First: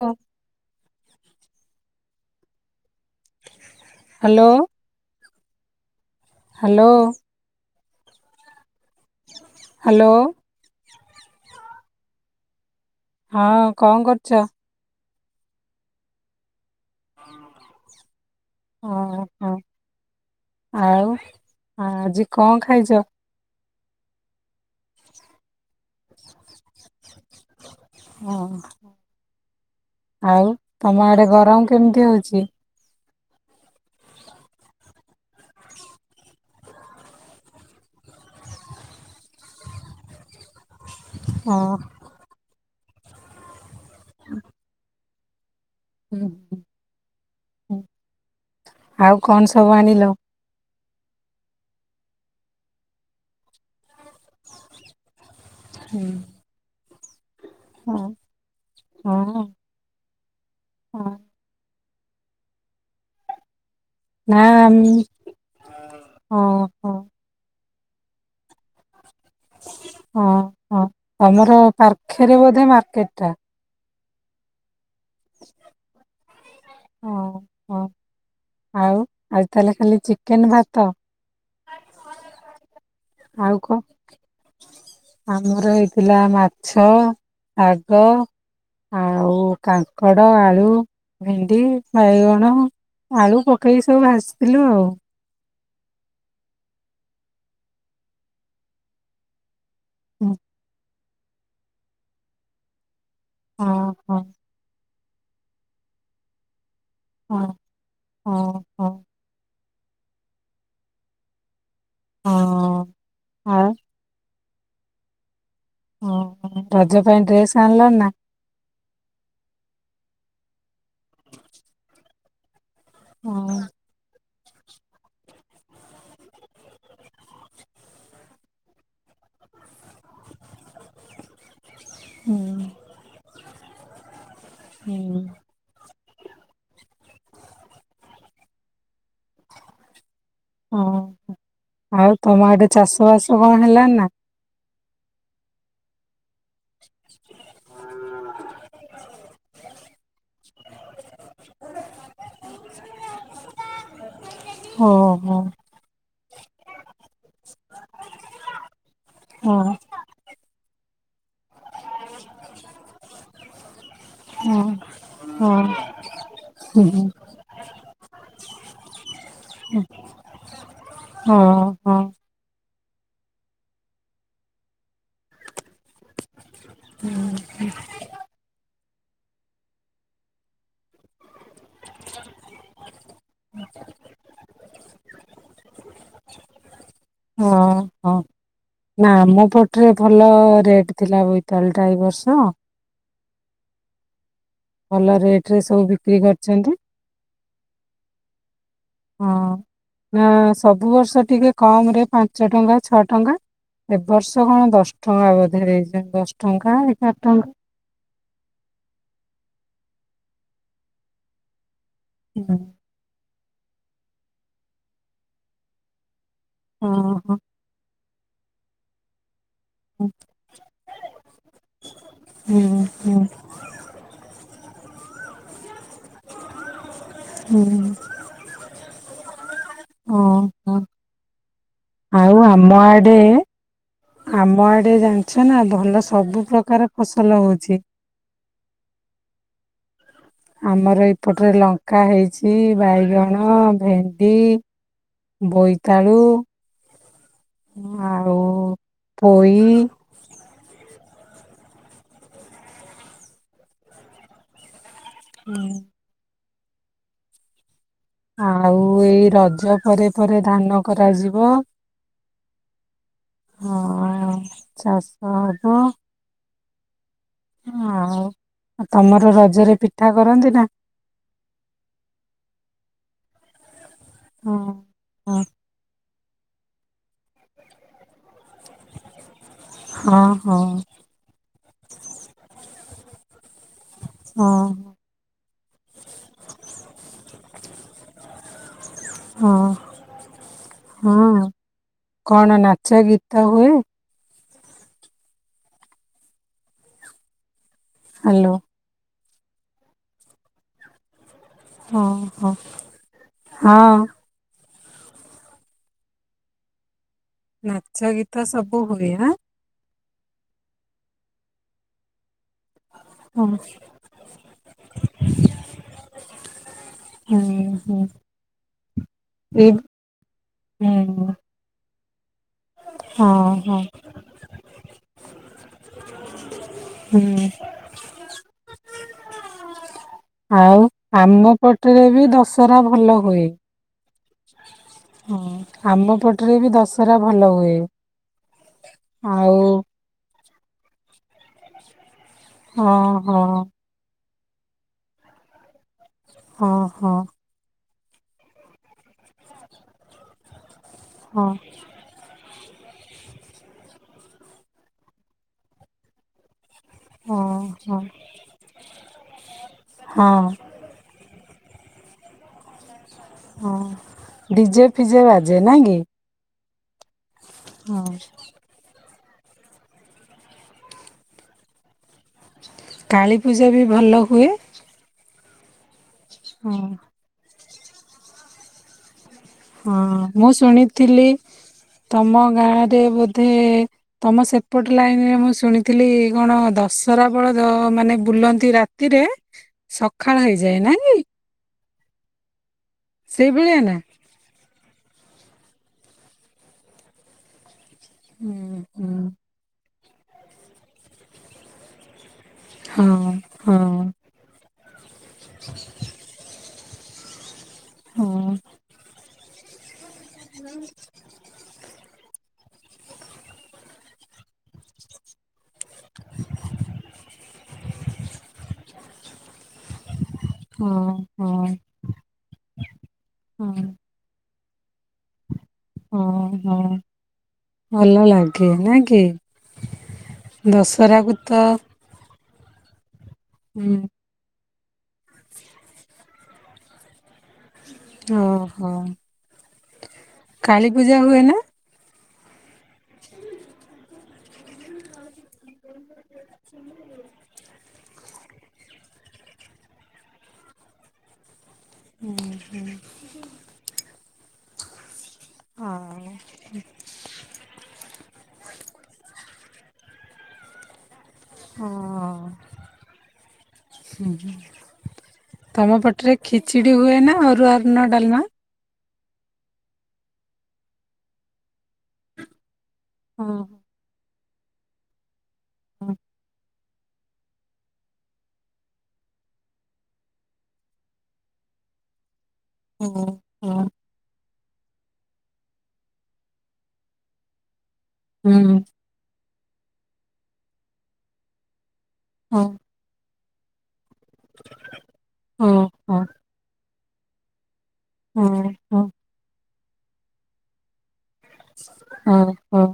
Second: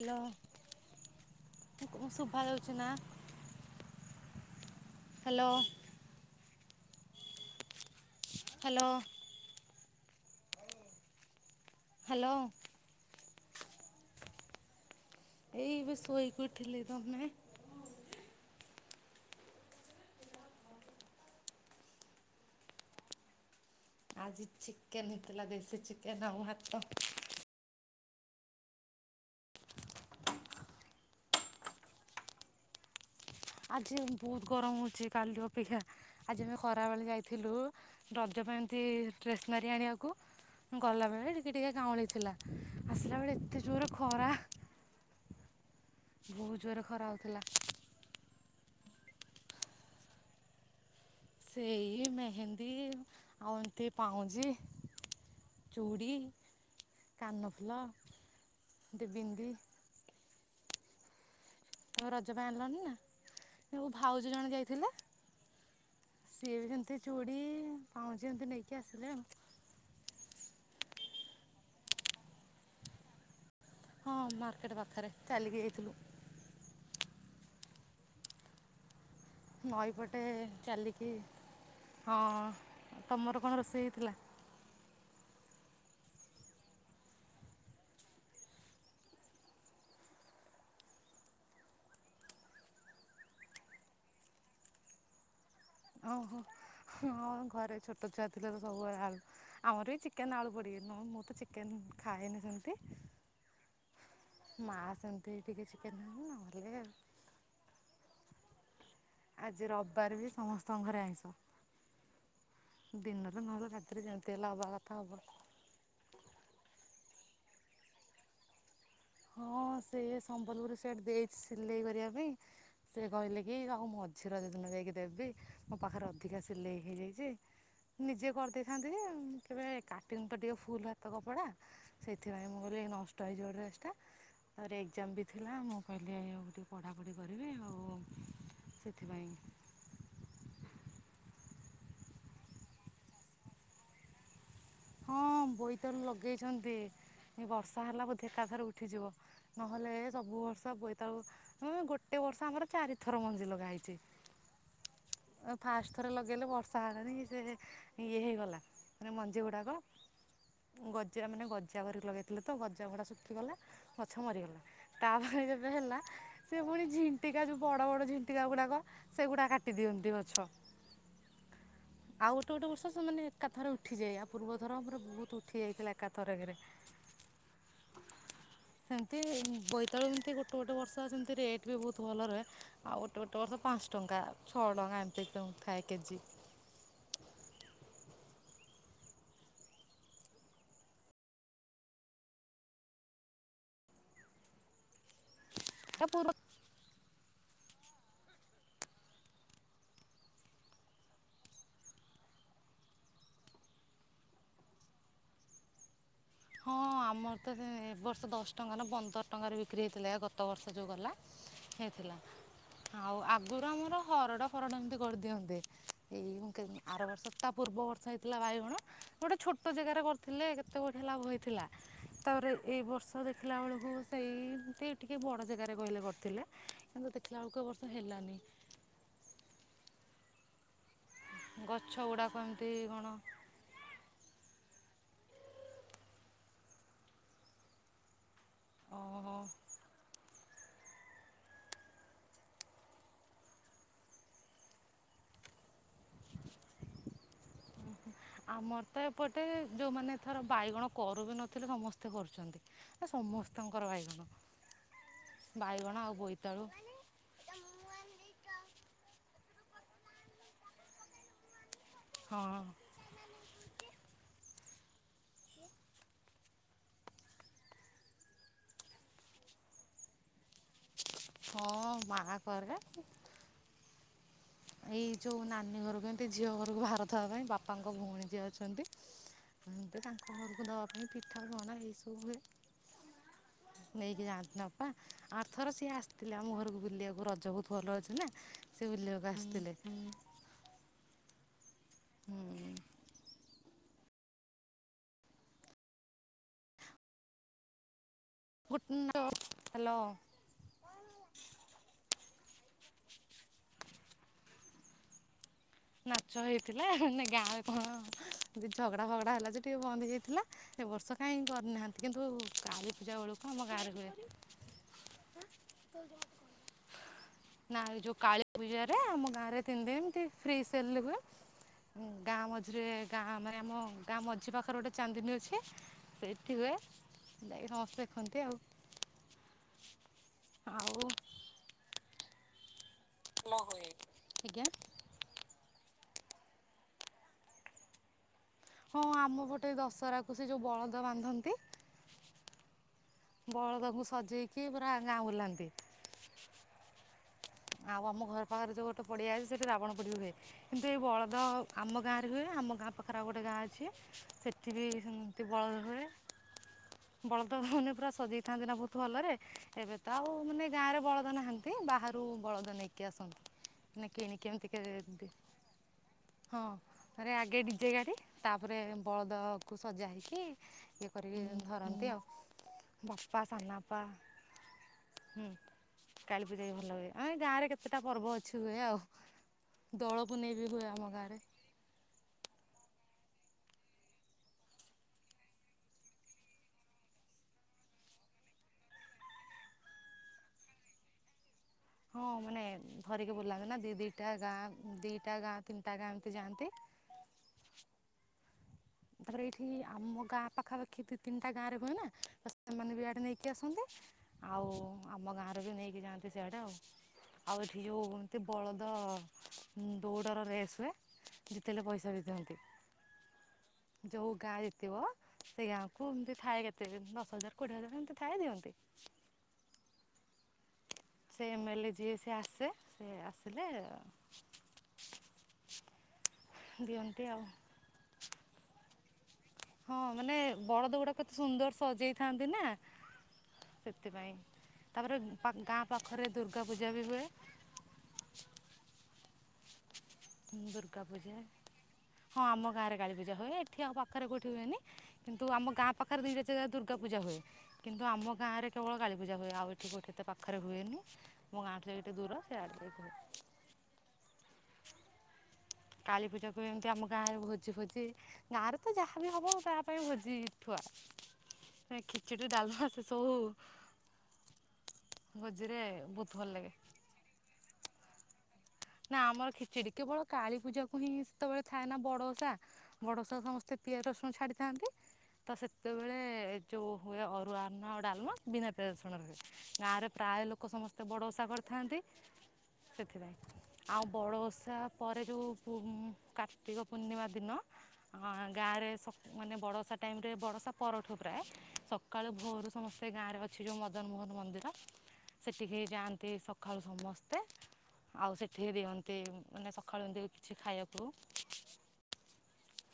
Hello ମୁ କ ସୁବୁ ଭଲ ଅଛୁ ନା। Hello hello. Hello. Hello. Hello. Hello. ହଁ କଣ କରୁଛ? ଏଇ ଏବେ ଶୋଇକି ଉଥିଲିତ ତମେ ଓ ହୋ ଆଉ ଆଜି କଣ ଖାଇଚ? ଆଜି ଚିକେନ ହେଇଥିଲା ଦେସି ଚିକେନ ଆଉ ଭାତ ହୁଁ ଆଉ ତମ ଆଡେ ଗରମ କେମିତି ହଉଛି। ଆଜି ବହୁତ ଗରମ ହେଉଛି କାଲିରୁ ଅପେକ୍ଷା ଆଜି ଆମେ କଖବେଳେ ଯାଇଥିଲୁ ରଜ ପାଇଁ ଏମିତି ଡ୍ରେସନାରୀ ଆଣିବାକୁ ଗଲାବେଳେ ଟିକେ ହଁ ଟିକେ ଗାଉଁଳି ଥିଲା। ଆସିଲବେଳେ ଏତେ ଜୋର ଖରା ହୁଁ, ବହୁତ ଜୋରେ ଖରା ହେଉଥିଲା। ହୁଁ। ଆଉ କଣ ସବୁ ଆଣିଲ? ସେଇ ମେହେନ୍ଦୀ ଆଉ ଏତି ପାଉଁଞ୍ଜି ହୁଁ, ଚୁଡ଼ି କାନଫୁଲ ହଁ ଦି ହଁ ବିନ୍ଦି ହଁ। ଆଉ ରଜ ପାଇଁ ଆଣିଲଣିି ନା ମୋ ଭାଉଜୀ ନା ଜଣ ଯାଇଥିଲେ ଆମେ ସିଏ ହଁ ବି ହଁ ସେମିତି ଚୁଡ଼ି ପାଉଁ ଯେମିତି ନେଇକି ଆସିଲେ ହଁ ହ ଆମର ପାାର୍ଖରେ ବୋଧେ ମାର୍କେଟ ଟା ହଁ ମାର୍କେଟ ବା ପାଖରେ ଚାଲିକିଯାଇଥିଲୁ। ଓ ହୋ ଆଉ। ଆଜି ତାହେଲେ ଖାଲି ନଈପଟେ ଚିକେନ ଭାତ ଚାଲିକି ହଁ। ତମର କଣ ରୋଷେଇ ହେଇଥିଲା। ଆମର ହେଇଥିଲା ମାଛ ଶାଗ ଆଉ କାଙ୍କଡ଼ ଆଳୁ ଭେଣ୍ଡି ବାଇଗଣ ଆଳୁ ପକେଇ ସବୁ ଭାଜିଥିଲୁ ଆଉ। ଓହୋ ଘରେ ଛୋଟ ଛୁଆ ଥିଲେ ସବୁବେଳେ ଆଳ ଆମର ବି ହୁଁ। ଚିକେନ ଆଳୁ ପଡ଼ିକି ତ ଚିକେନ ଖାଏନି ସେମିତି ହଁ ହଁ ମାସ୍ ସେମିତି ଟିକେ ଚିକେନ୍ ହେବି ନହେଲେ ଆଉ। ହଁ ହଁ ହଁ। ଆଜି ରବିବାର ଯେ ସମସ୍ତଙ୍କ ଘରେ ଆଇଁସ। ଦିନ ତ ଆଉ ନହେଲେ ରାତରେ ଯାନ୍ତି। ତେଲା ହବା କଥା ହବ। ଓ ରଜ ପାଇଁ ଡ୍ରେସ୍ ଆଣଲା ନା। ହଁ ସେ ସମ୍ବଲପୁରି ସେଟ ଦେଇଛି ସିଲେଇ କରିବା ପାଇଁ। ସେ କହିଲେ କି ହଁ ଆଉ ମ କ୍ଷୀର ଦ ଦିନ ଯାଇକି ଦେବି ମୋ ପାଖରେ ଅଧିକା ସିଲେଇ ହେଇଯାଇଛି। ନିଜେ କରିଦେଇଥାନ୍ତି ଯେ କେବେ କାଟିନି ତ ଟିକେ ଫୁଲ୍ ହାତ କପଡ଼ା। ହୁଁ ସେଥିପାଇଁ ମୁଁ କହିଲି ନଷ୍ଟ ହେଇଯିବ ଡ୍ରେସ ଟା। ତାପରେ ଏକ୍ସାମ ବି ହୁଁ ଥିଲା ମୁଁ ମୁଁ କହିଲି ଆକୁ ଟିକଏ ପଢ଼ାପଢ଼ି କରିବି ଆଉ ସେଥିପାଇଁ ଓ ଆଉ ତମ ଆଡ଼େ ଚାଷ ବାସ କଣ ହେଲାଣି ନା? ହଁ ବୋଇତଆଳୁ ଲଗ ଲଗେଇଛନ୍ତି ବର୍ଷା ହେଲା ବ ଏକା ଥର ଉଠିଯିବ ନହେଲେ ସବୁ ବର୍ଷ ବୋଇତାଳୁ ଗୋଟେ ବର୍ଷ ଆମର ଚାରିଥର ମଞ୍ଜି ଲଗାହେଇଛି। ଓହୋ। କିନ୍ତୁ ବର୍ଷା ହେଲାଣିି ଯେ ଇଏ ହେଇଗଲା। ମଞ୍ଜି ହଁ ଗୁଡା ଆଉ ଗଜା ମାନେ ଗଜ ଗଜା କରି ଲଗେଇଥିଲେ ତ ଗଜା ଭଡ଼ା ଶୁଖିଗଲା। ମାଛ ହଁ। ମରିଗଲା। ତାପରେ ହଁ ଯେବେ ହେଲା ସେ ହୁଁ ପୁଣି ହୁଁ ଝିଣ୍ଟିକା ଯେଉଁ ବଡ଼ ବଡ଼ ଝିଣ୍ଟିକା। ଝିଣ୍ଟିକା ଗୁଡାକ ସେଗୁଡା କାଟି ଦିଅନ୍ତି ଗଛ। ହଁ ହଁ ଆଉ ଗୋଟେ ଗୋଟେ ବର୍ଷ ସେମାନେ ଏକାଥରେ ଉଠିଯାଇ ପୂର୍ବଥର ପୁରା ବହୁତ ଉଠିଯାଇଥିଲା ଏକାଥରକରେ। ହୁଁ ହୁଁ। ସେମିତି ବୋଇତାଳୁ ଏମିତି ଗୋଟେ ଗୋଟେ ବର୍ଷା ସେମିତି ରେଟ୍ ବି ବହୁତ ଭଲ ରୁହେ। ଆଉ ଗୋଟେ ବର୍ଷ ପାଞ୍ଚ ଟଙ୍କା ଛଅ ଟଙ୍କା ଏମିତି ସବୁ ଥାଏ। କେଜି ହଁ ହଁ ନା ଆମ ପଟରେ ଭଲ ରେଟ ଥିଲା ବୋଇତାଳୁ ଟା ଏଇ ବର୍ଷ। ଭଲ ରେଟ୍ ରେ ସବୁ ତା ବିକ୍ରି ପୂର୍ବ କରିଛନ୍ତି। ହଁ ନା ସବୁ ବର୍ଷ ଟିକେ କମ ରେ ପାଞ୍ଚ ଟଙ୍କା ଛଅ ଟଙ୍କା ଏ ବର୍ଷ କଣ ଦଶ ଟଙ୍କା ବୋଧେ ହେଇଚି। ଦଶ ହଁ ଟଙ୍କା ଏଗାର ଆମର ତ ଟଙ୍କା। ଏ ବର୍ଷ ଦଶ ଟଙ୍କା ନା ପନ୍ଦର ଟଙ୍କାରେ ବିକ୍ରି ହେଇଥିଲା ଗତ ବର୍ଷ ଯୋଉ ଗଲା। ଥିଲା ହୁଁ। ଆଉ ଆ ଆଗୁରୁ ଆମର ହରଡ ଫରଡ ଏମତି କରିଦିଅନ୍ତି। ଏଇ ମୁଁ କି ଆର ବର୍ଷ ଓହୋ ତା ପୂର୍ବ ବର୍ଷ ହେ ଥିଲା ବାଇଗଣ ଗୋଟେ ଛୋଟ ଜାଗାରେ ହୁଁ କରିଥିଲେ କେତେ ବଢିଆ ଲାଭ ହେଇ ଉ ଥିଲା ତାପରେ ଏଇ ବର୍ଷ ହୁଁ ଦେଖିଲା ବେଳକୁ ସେଇ ଏମିତି ଟିକେ ବଡ଼ ଜାଗାରେ କହିଲେ କରିଥିଲେ। କିନ୍ତୁ ଦେଖିଲା ବେଳକୁ ଏ ହୁଁ ବର୍ଷ ହେଲାନି। ଓ ହୋ। ଗଛ ଗୁଡ଼ାକ ଆଉ ଏମିତି ଆମ କଣ ଆଡେ ଆମ ଆଡେ ଜାଣି ଅଛ ନା ଭଲ ସବୁ ପ୍ରକାର ଫସଲ ହଉଛି। ଓ ହୋ। ଆମର ଏପଟରେ ଲଙ୍କା ହେଇଛି ବାଇଗଣ ଭେଣ୍ଡି ବୋଇତାଳୁ ଆଉ ଆମର ତ ଏପଟେ ପୋଇ ଯୋଉମାନେ ଏ ଥର ବାଇଗଣ କରୁ ବି ନଥିଲେ ସମସ୍ତେ କରୁଛନ୍ତି ଆ ସମସ୍ତଙ୍କର ବାଇଗଣ ବାଇଗଣ ଆଉ ବୋଇ ଆଉ ଆଉ ଏଇ ରଜ ପରେ ପରେ ଧାନ କରାଯିବ। ହଁ। ହ ଚାଷଦ ଆଉ ତମର ରଜରେ ପିଠା କରନ୍ତି ନା। ହଁ ମା କରେ। ହଁ ଏଇ ହଁ ଯୋଉ ନାନୀ ଘର କେ ଝିଅ ଘରକୁ ଭାର ଦବା ପାଇଁ ବାପାଙ୍କ ଭଉଣୀ ଯିଏ ଅଛି। ଛନ୍ତି ତାଙ୍କ ହଁ ଘରକୁ ନବା ପାଇଁ ପିଠା ପଣା ଏଇସବୁ ହୁଏ। ନେଇକି ହଁ ଯାଆନ୍ତି ବାପା ଆର ଥର ସିଏ ଆସିଥିଲେ ଆମ ଘରକୁ ବୁଲିବାକୁ ରଜ କୁ ଭଲ ଅଛ ନା ସେ ବୁଲିବାକୁ ଆସିଥିଲେ ହଁ ହଁ। କଣ ହୁଁ। ନାଚ ଗୀତ ହୁଏ। ହ୍ୟାଲୋ। ଗୁଟ ହ୍ୟାଲୋ। ହଁ ହୋ ହଁ। ନାଚ ହେଇଥିଲା ନା କି? ଗାଁ ରେ କଣ ନାଚ ଗୀତ ସବୁ ଝଗଡା ହୁଏ ଫଗଡା ଆଁ ହେଲା ଯେ ଟିକେ ବନ୍ଦ ହେଇ ଥିଲା ଏ ବର୍ଷ କାହିଁକ କରିନାହାନ୍ତି କିନ୍ତୁ କାଳୀ ପୂଜା ବେଳକୁ ହଁ ଆମ ଗାଁରେ ହୁଏ [unintelligible] ହୁଁ ନା ହୁଁ। ଯୋଉ କାଳୀ ପୂଜାରେ ଆମ ଗାଁ ରେ ଏଇ ତିନ ଦିନ ଏମିତି ଫ୍ରୀ ସେଲ୍ ରେ ବି ହୁଁ ହୁଏ। ଗାଁ ମଝିରେ ଗାଁ ହଁ ମାନେ ହଁ ଆମ ଗାଁ ମଝି ପାଖରେ ଗୋଟେ ଚାନ୍ଦିନୀ ଅଛି ସେଇଠି ହୁଏ ହୁଁ। ଯାଇକି ସମସ୍ତେ ଦେଖନ୍ତି ଆଉ। ଆଉ ଆମ ପଟରେ ବି ଦଶ [unintelligible] ଭଲ ହୁଏ ଆଜ୍ଞା। ହଁ ଆମ ପଟରେ ବି ଦଶହରା ଭଲ ହୁଏ। ହଁ ଆମ ଆଉ ପଟେ ଦଶହରା କୁ ସେ ଯୋଉ ବଳଦ ବାନ୍ଧନ୍ତି ହଁ ହଁ କି ପୁରା ଗାଁ ବୁଲାନ୍ତି ହଁ ହଁ ଆଉ ଆମ ଘର ପାଖରେ ଯୋଉ ଗୋଟେ ପଡିଆ ଅଛି ସେଠି ରାବଣ ପୋଡ଼ି ହୁଏ। କିନ୍ତୁ ଏଇ ବଳଦ ହଁ ଆମ ଗାଁରେ ହୁଏ ଆମ ଗାଁ ପାଖରେ ଗୋଟେ ଗାଁ ଅଛି ସେଠି ବି ସେମିତି ବଳଦ ହୁଏ ବଳଦ ମାନେ ହଁ ପୁରା ସଜେଇଥାନ୍ତି ନା ବହୁତ ଭଲରେ ଏବେ ତ ଆଉ ହଁ ମାନେ ଗାଁ ରେ ବଳଦ ନାହାନ୍ତି। ତି ବାହା ରୁ ବଳଦ ନେଇ କି ହଁ ଆସନ୍ତି ନା କିଣି କେମିତି ଡିଜେ ଫିଜେ କେମତି ବାଜେ ନା କି? ହଁ ଆରେ ଆଗେ ଡିଜେ ହଁ। ଗାଡ଼ି ତାପରେ ବଳଦକୁ ସଜା ହେଇକି ଇଏ କରିକି ଧରନ୍ତି ଆଉ। ବାପା କାଳୀପୂଜା ବି ସାନବାପା ଭଲ ହୁଏ। ହୁଁ କାଳୀ ପୂଜା ବି ହଁ ଭଲ ହୁଏ। ଗାଁ ରେ କେତେଟା ପର୍ବ ଅଛି ହୁଏ ଆଉ। ହଁ ଦୋଳ ମୁଁ ପୁନେଇ ବି ହୁଏ ଆମ ଶୁଣିଥିଲି ଗାଁରେ ତମ ଗାଁ ରେ ବୋ ଧେ ତମ ସେପଟ ଲାଇନରେ ମୁଁ ଶୁଣିଥିଲି କଣ ଦଶରା ବଳଦ ମାନେ ବୁଲନ୍ତି ରାତିରେ ସକାଳ ହେଇଯାଏ ନା କି? ହଁ ମାନେ ଧରିକି ବୁଲାନ୍ତି ନା ଦି ଦି ଟା ଗାଁ ଦିଟା ଗାଁ ତିନିଟା ଗାଁ ଏମିତି ଯାଆନ୍ତି ହୁଁ ହୁଁ। ତାପରେ ଏଇଠି ଆମ ଗାଁ ପାଖାପାଖି ଦି ତିନିଟା ଗାଁରେ ହୁଏ ନା ସେମାନେ ହଁ ବି ଇଆଡେ ନେଇକି ହଁ ଆସନ୍ତି ଆଉ ଆମ ଗାଁରେ ବି ନେଇକି ଯାନ୍ତି ସିଆଡ଼େ ଆଉ ଆଉ ଏଠି ଯୋଉ ହଁ ଏମିତି ବଳଦ ହୁଁ। ଦୌଡ଼ର ରେସ୍ ହୁଏ ଜିତିଲେ ପଇସା ବି ନ୍ତି [unintelligible] ଯେଉ ଗାଁ ଜିତିବ ସେ ଗାଁକୁ ଏମିତି ଥାଏ କେତେ ଦଶ ହଜାର କୋଡ଼ିଏ ହଜାର ଏମିତି ଥାଏ ଦିଅନ୍ତି। ହଁ ସେ ହଁ। ଏମେ୍ଲେ ଯିଏ ସିଏ ଆସେ ସେ ଆସିଲେ ହଁ ହଁ ହଁ ଦିଅନ୍ତି ଆଉ। ଭଲ ଲାଗେ ନାଇ କେ ହଁ ମାନେ ବଳଦଗୁଡା କେତେ ତ ସୁନ୍ଦର ସଜେଇଥାନ୍ତି। ବିିନା ହୁଁ ସେଥି ପାଇଁ ତାପରେ ଗାଁ ପାଖରେ ଦୁର୍ଗା ପୂଜା ବି ହୁଏ। ଓହୋ କାଳୀ ପୂଜା ହୁଏ ନା? ହଁ ଆମ ଗାଁରେ କାୀପୂଜା ହୁଏ। ଏଠି ଆଉ ପାଖରେ କୋଉଠି ହୁଏନି। କିନ୍ତୁ ଆମ ଗାଁ ପାଖ ବା ନିଇଟ ଜାଗାରେ [unintelligible] ଦୁଗା ପୂଜା ହଏ। କିନ୍ତୁ ଆମ ଗାଁରେ କେବଳ କାଳିପୂଜା ହୁଏ। ଆଉ ଏଠି ଏଠି ତ ପାଖରେ ହୁଏନି। ଆମ ଗାଁ ଠୁ କେତେ ଦୂର ସେ ଆଡ କାଳୀ ଆଉ ପୂଜାକୁ ଏମିତି ଆମ ଗାଁ ରେ ଭୋଜି ଫୋଜି ଗାଁ ରେ ତ ଯାହା ବି ହବ ତା ପାଇଁ ଭୋଜିଥୁଆ। ହଁ ଅ ଭୋଜିରେ ତମ ବହୁତ ପଟରେ ଭଲ ଲାଗେ ଖିଚୁଡି ହୁଏନା ଅରୁୁଆ ଅର୍ଣ୍ଣ ଡାଲମା। ନା ଆମର ଖିଚୁଡି କେବଳ କାଳୀ ପୂଜା କ ହିଁ ସେତେବେଳେ ଥାଏ ନା ବଡଓଷା ବଡ଼ଶ ହଁ ସମସ୍ତେ ପିଆ ରସୁ ଛାଡ଼ି କାକୁ। ତ ସେତେବେଳେ ଚଉ ହୁଏ ଅରୁଆ ଅରୁଆ ଅନ୍ନ ଡାଲମା ବିନା ପିଆଜରସୁଣ ରେ ହୁଏ। ଗାଁରେ ପ୍ରାୟ ଲୋକ ସମସ୍ତେ ବଡ଼ ଓଷା କରିଥାନ୍ତି। ସେଥିପାଇଁ ହୁଁ। ଆଉ ବଡ ଦଷା ପରେ ଯେଉଁ କାର୍ତ୍ତିକ ପୂର୍ଣ୍ଣିମା ଦିନ। ହଁ ଗାଁ ରେ ସ୍ ମାନେ ବଡ଼ଷା ଟାଇମ୍ରେ ବଡ଼ଷା ପରଠୁ ପ୍ରାୟ ସକାଳୁ ହଁ ଭୋରୁ ସମସ୍ତେ ଗାଁରେ ସେଛ ମା [unintelligible] ମଦନମୋହନ ମନ୍ଦିର ସେଠିକି ହଁ ଯାଆନ୍ତି ସକାଳୁ ସମସ୍ତେ। ସ୍ତେ ଆଉ ସେଠି ହଁ ହଁ ହଁ ଦିଅନ୍ତି ମାନେ ସ ଖେଳନ୍ତି କିଛି ଖାଇବାକୁ। ହଁ ହଁ।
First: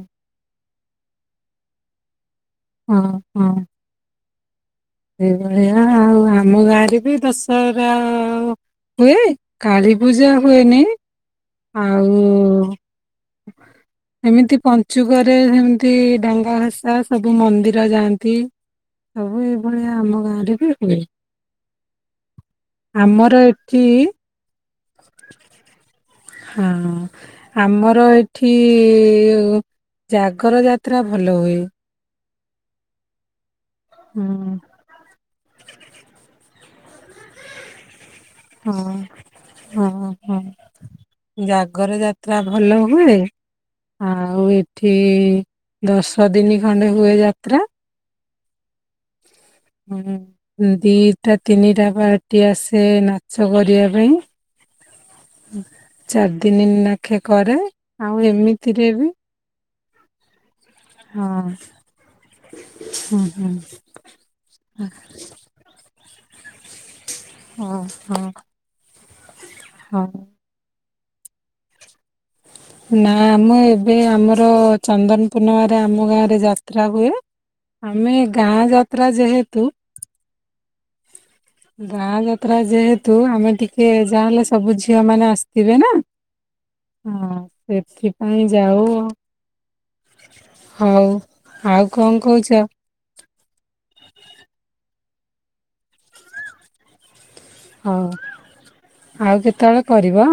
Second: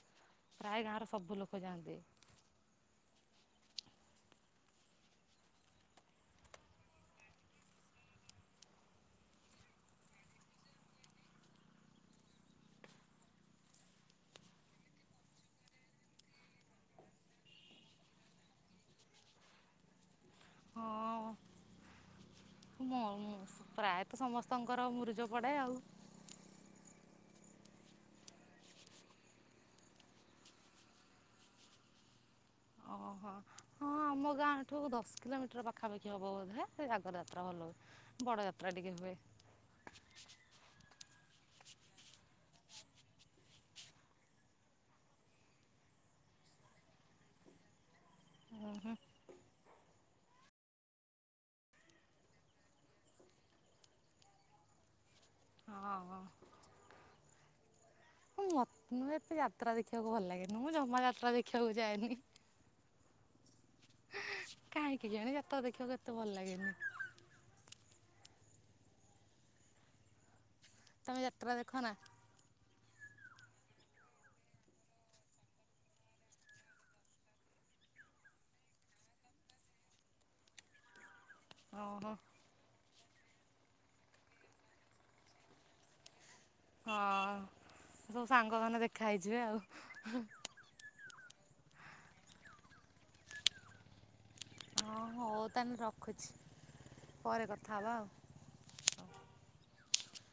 ପ୍ରାୟ ଗାଁର ସବୁ ଲୋକ ଯାଆନ୍ତି। ହଁ ହଁ। ସେଇଭଳିଆ ଆଉ ଆମ ଗାଁରେ ବି ଦଶହରା ହୁଏ, କାଳୀ ପୂଜା ହୁଏନି। ଆଉ ଏମିତି ପଞ୍ଚୁକରେ ସେମିତି ଡଙ୍ଗା ଭସା, ସବୁ ମନ୍ଦିର ଯାଆନ୍ତି, ସବୁ ଏଇଭଳିଆ ଆମ ଗାଁ। ହୁଏ ହଁ ଆମର ଏଠି କର ମୁରୁଜ ପଡେ ଆଉ। ହଁ ଆମର ଏଠି ଜାଗର ଯାତ୍ରା ଭଲ ହୁଏ। ଓହୋ। ହଁ ହୁଁ। ଆମ ଗାଁ ଠୁ ଦଶ କିଲୋମିଟର ପାଖାପାଖି ହବ ବୋଧେ। ଜାଗର ଯାତ୍ରା ଭଲ ହୁଏ। ବଡ଼ ଯାତ୍ରା ଟିକେ ହଁ ହୁଏ ହଁ ହଁ। ଜାଗର ଯାତ୍ରା ଭଲ ହୁଏ। ଆଉ ଏଠି ଦଶ ଦିନ ଖଣ୍ଡେ ହୁଏ ଯାତ୍ରା। ଓ ହୋ। ହଁ ଦିଟା ତିନିଟା ପାର୍ଟି ଆସେ ନାଚ କରିବା ପାଇଁ। ଚାରି ଦିନ ନାଖେ କରେ। ଆଉ ଏମିତିରେ ବି ମତେ ଏତେ ଯାତ୍ରା ଦେଖିବାକୁ ଭଲ ଲାଗେନି ମୁଁ ଜମା ହଁ ଯାତ୍ରା ଦେଖିବାକୁ ଯାଏନି ହୁଁ ହୁଁ କାହିଁକି କେଜାଣି ଯାତ୍ରା ଦେଖିବାକୁ ଏତେ ଭଲ ଲାଗେନି। ଓ ହଁ। ହଁ। ତମେ ଯାତ୍ରା ଦେଖ ନା? ନା ଆମ ଏବେ ଆମର ଚନ୍ଦନ ପୂର୍ଣ୍ଣିମରେ ଆମ ଗାଁ ରେ ଯାତ୍ରା ହୁଏ ଆମେ ଗାଁ ଯାତ୍ରା ଯେହେତୁ ଗାଁ ଓହୋ ଯାତ୍ରା ଯେହେ ତୁ ଆମେ ଟିକେ ଯାହାହେଲେ ସବୁ ଝିଅ ମାନେ ଆସିଥିବେ ନା। ହଁ। ସବୁ ସେଥିପାଇଁ ସାଙ୍ଗ ମାନେ ଯାଉ ଦେଖା ହେଇଯିବେ ଆଉ। ହଉ ଆଉ କଣ କହୁଛ? ହଁ ହଁ ହଉ ତାହେଲେ ରଖୁଛି ପରେ କ ହଉ ଆଉ କେତେବେଳେ କରିବ।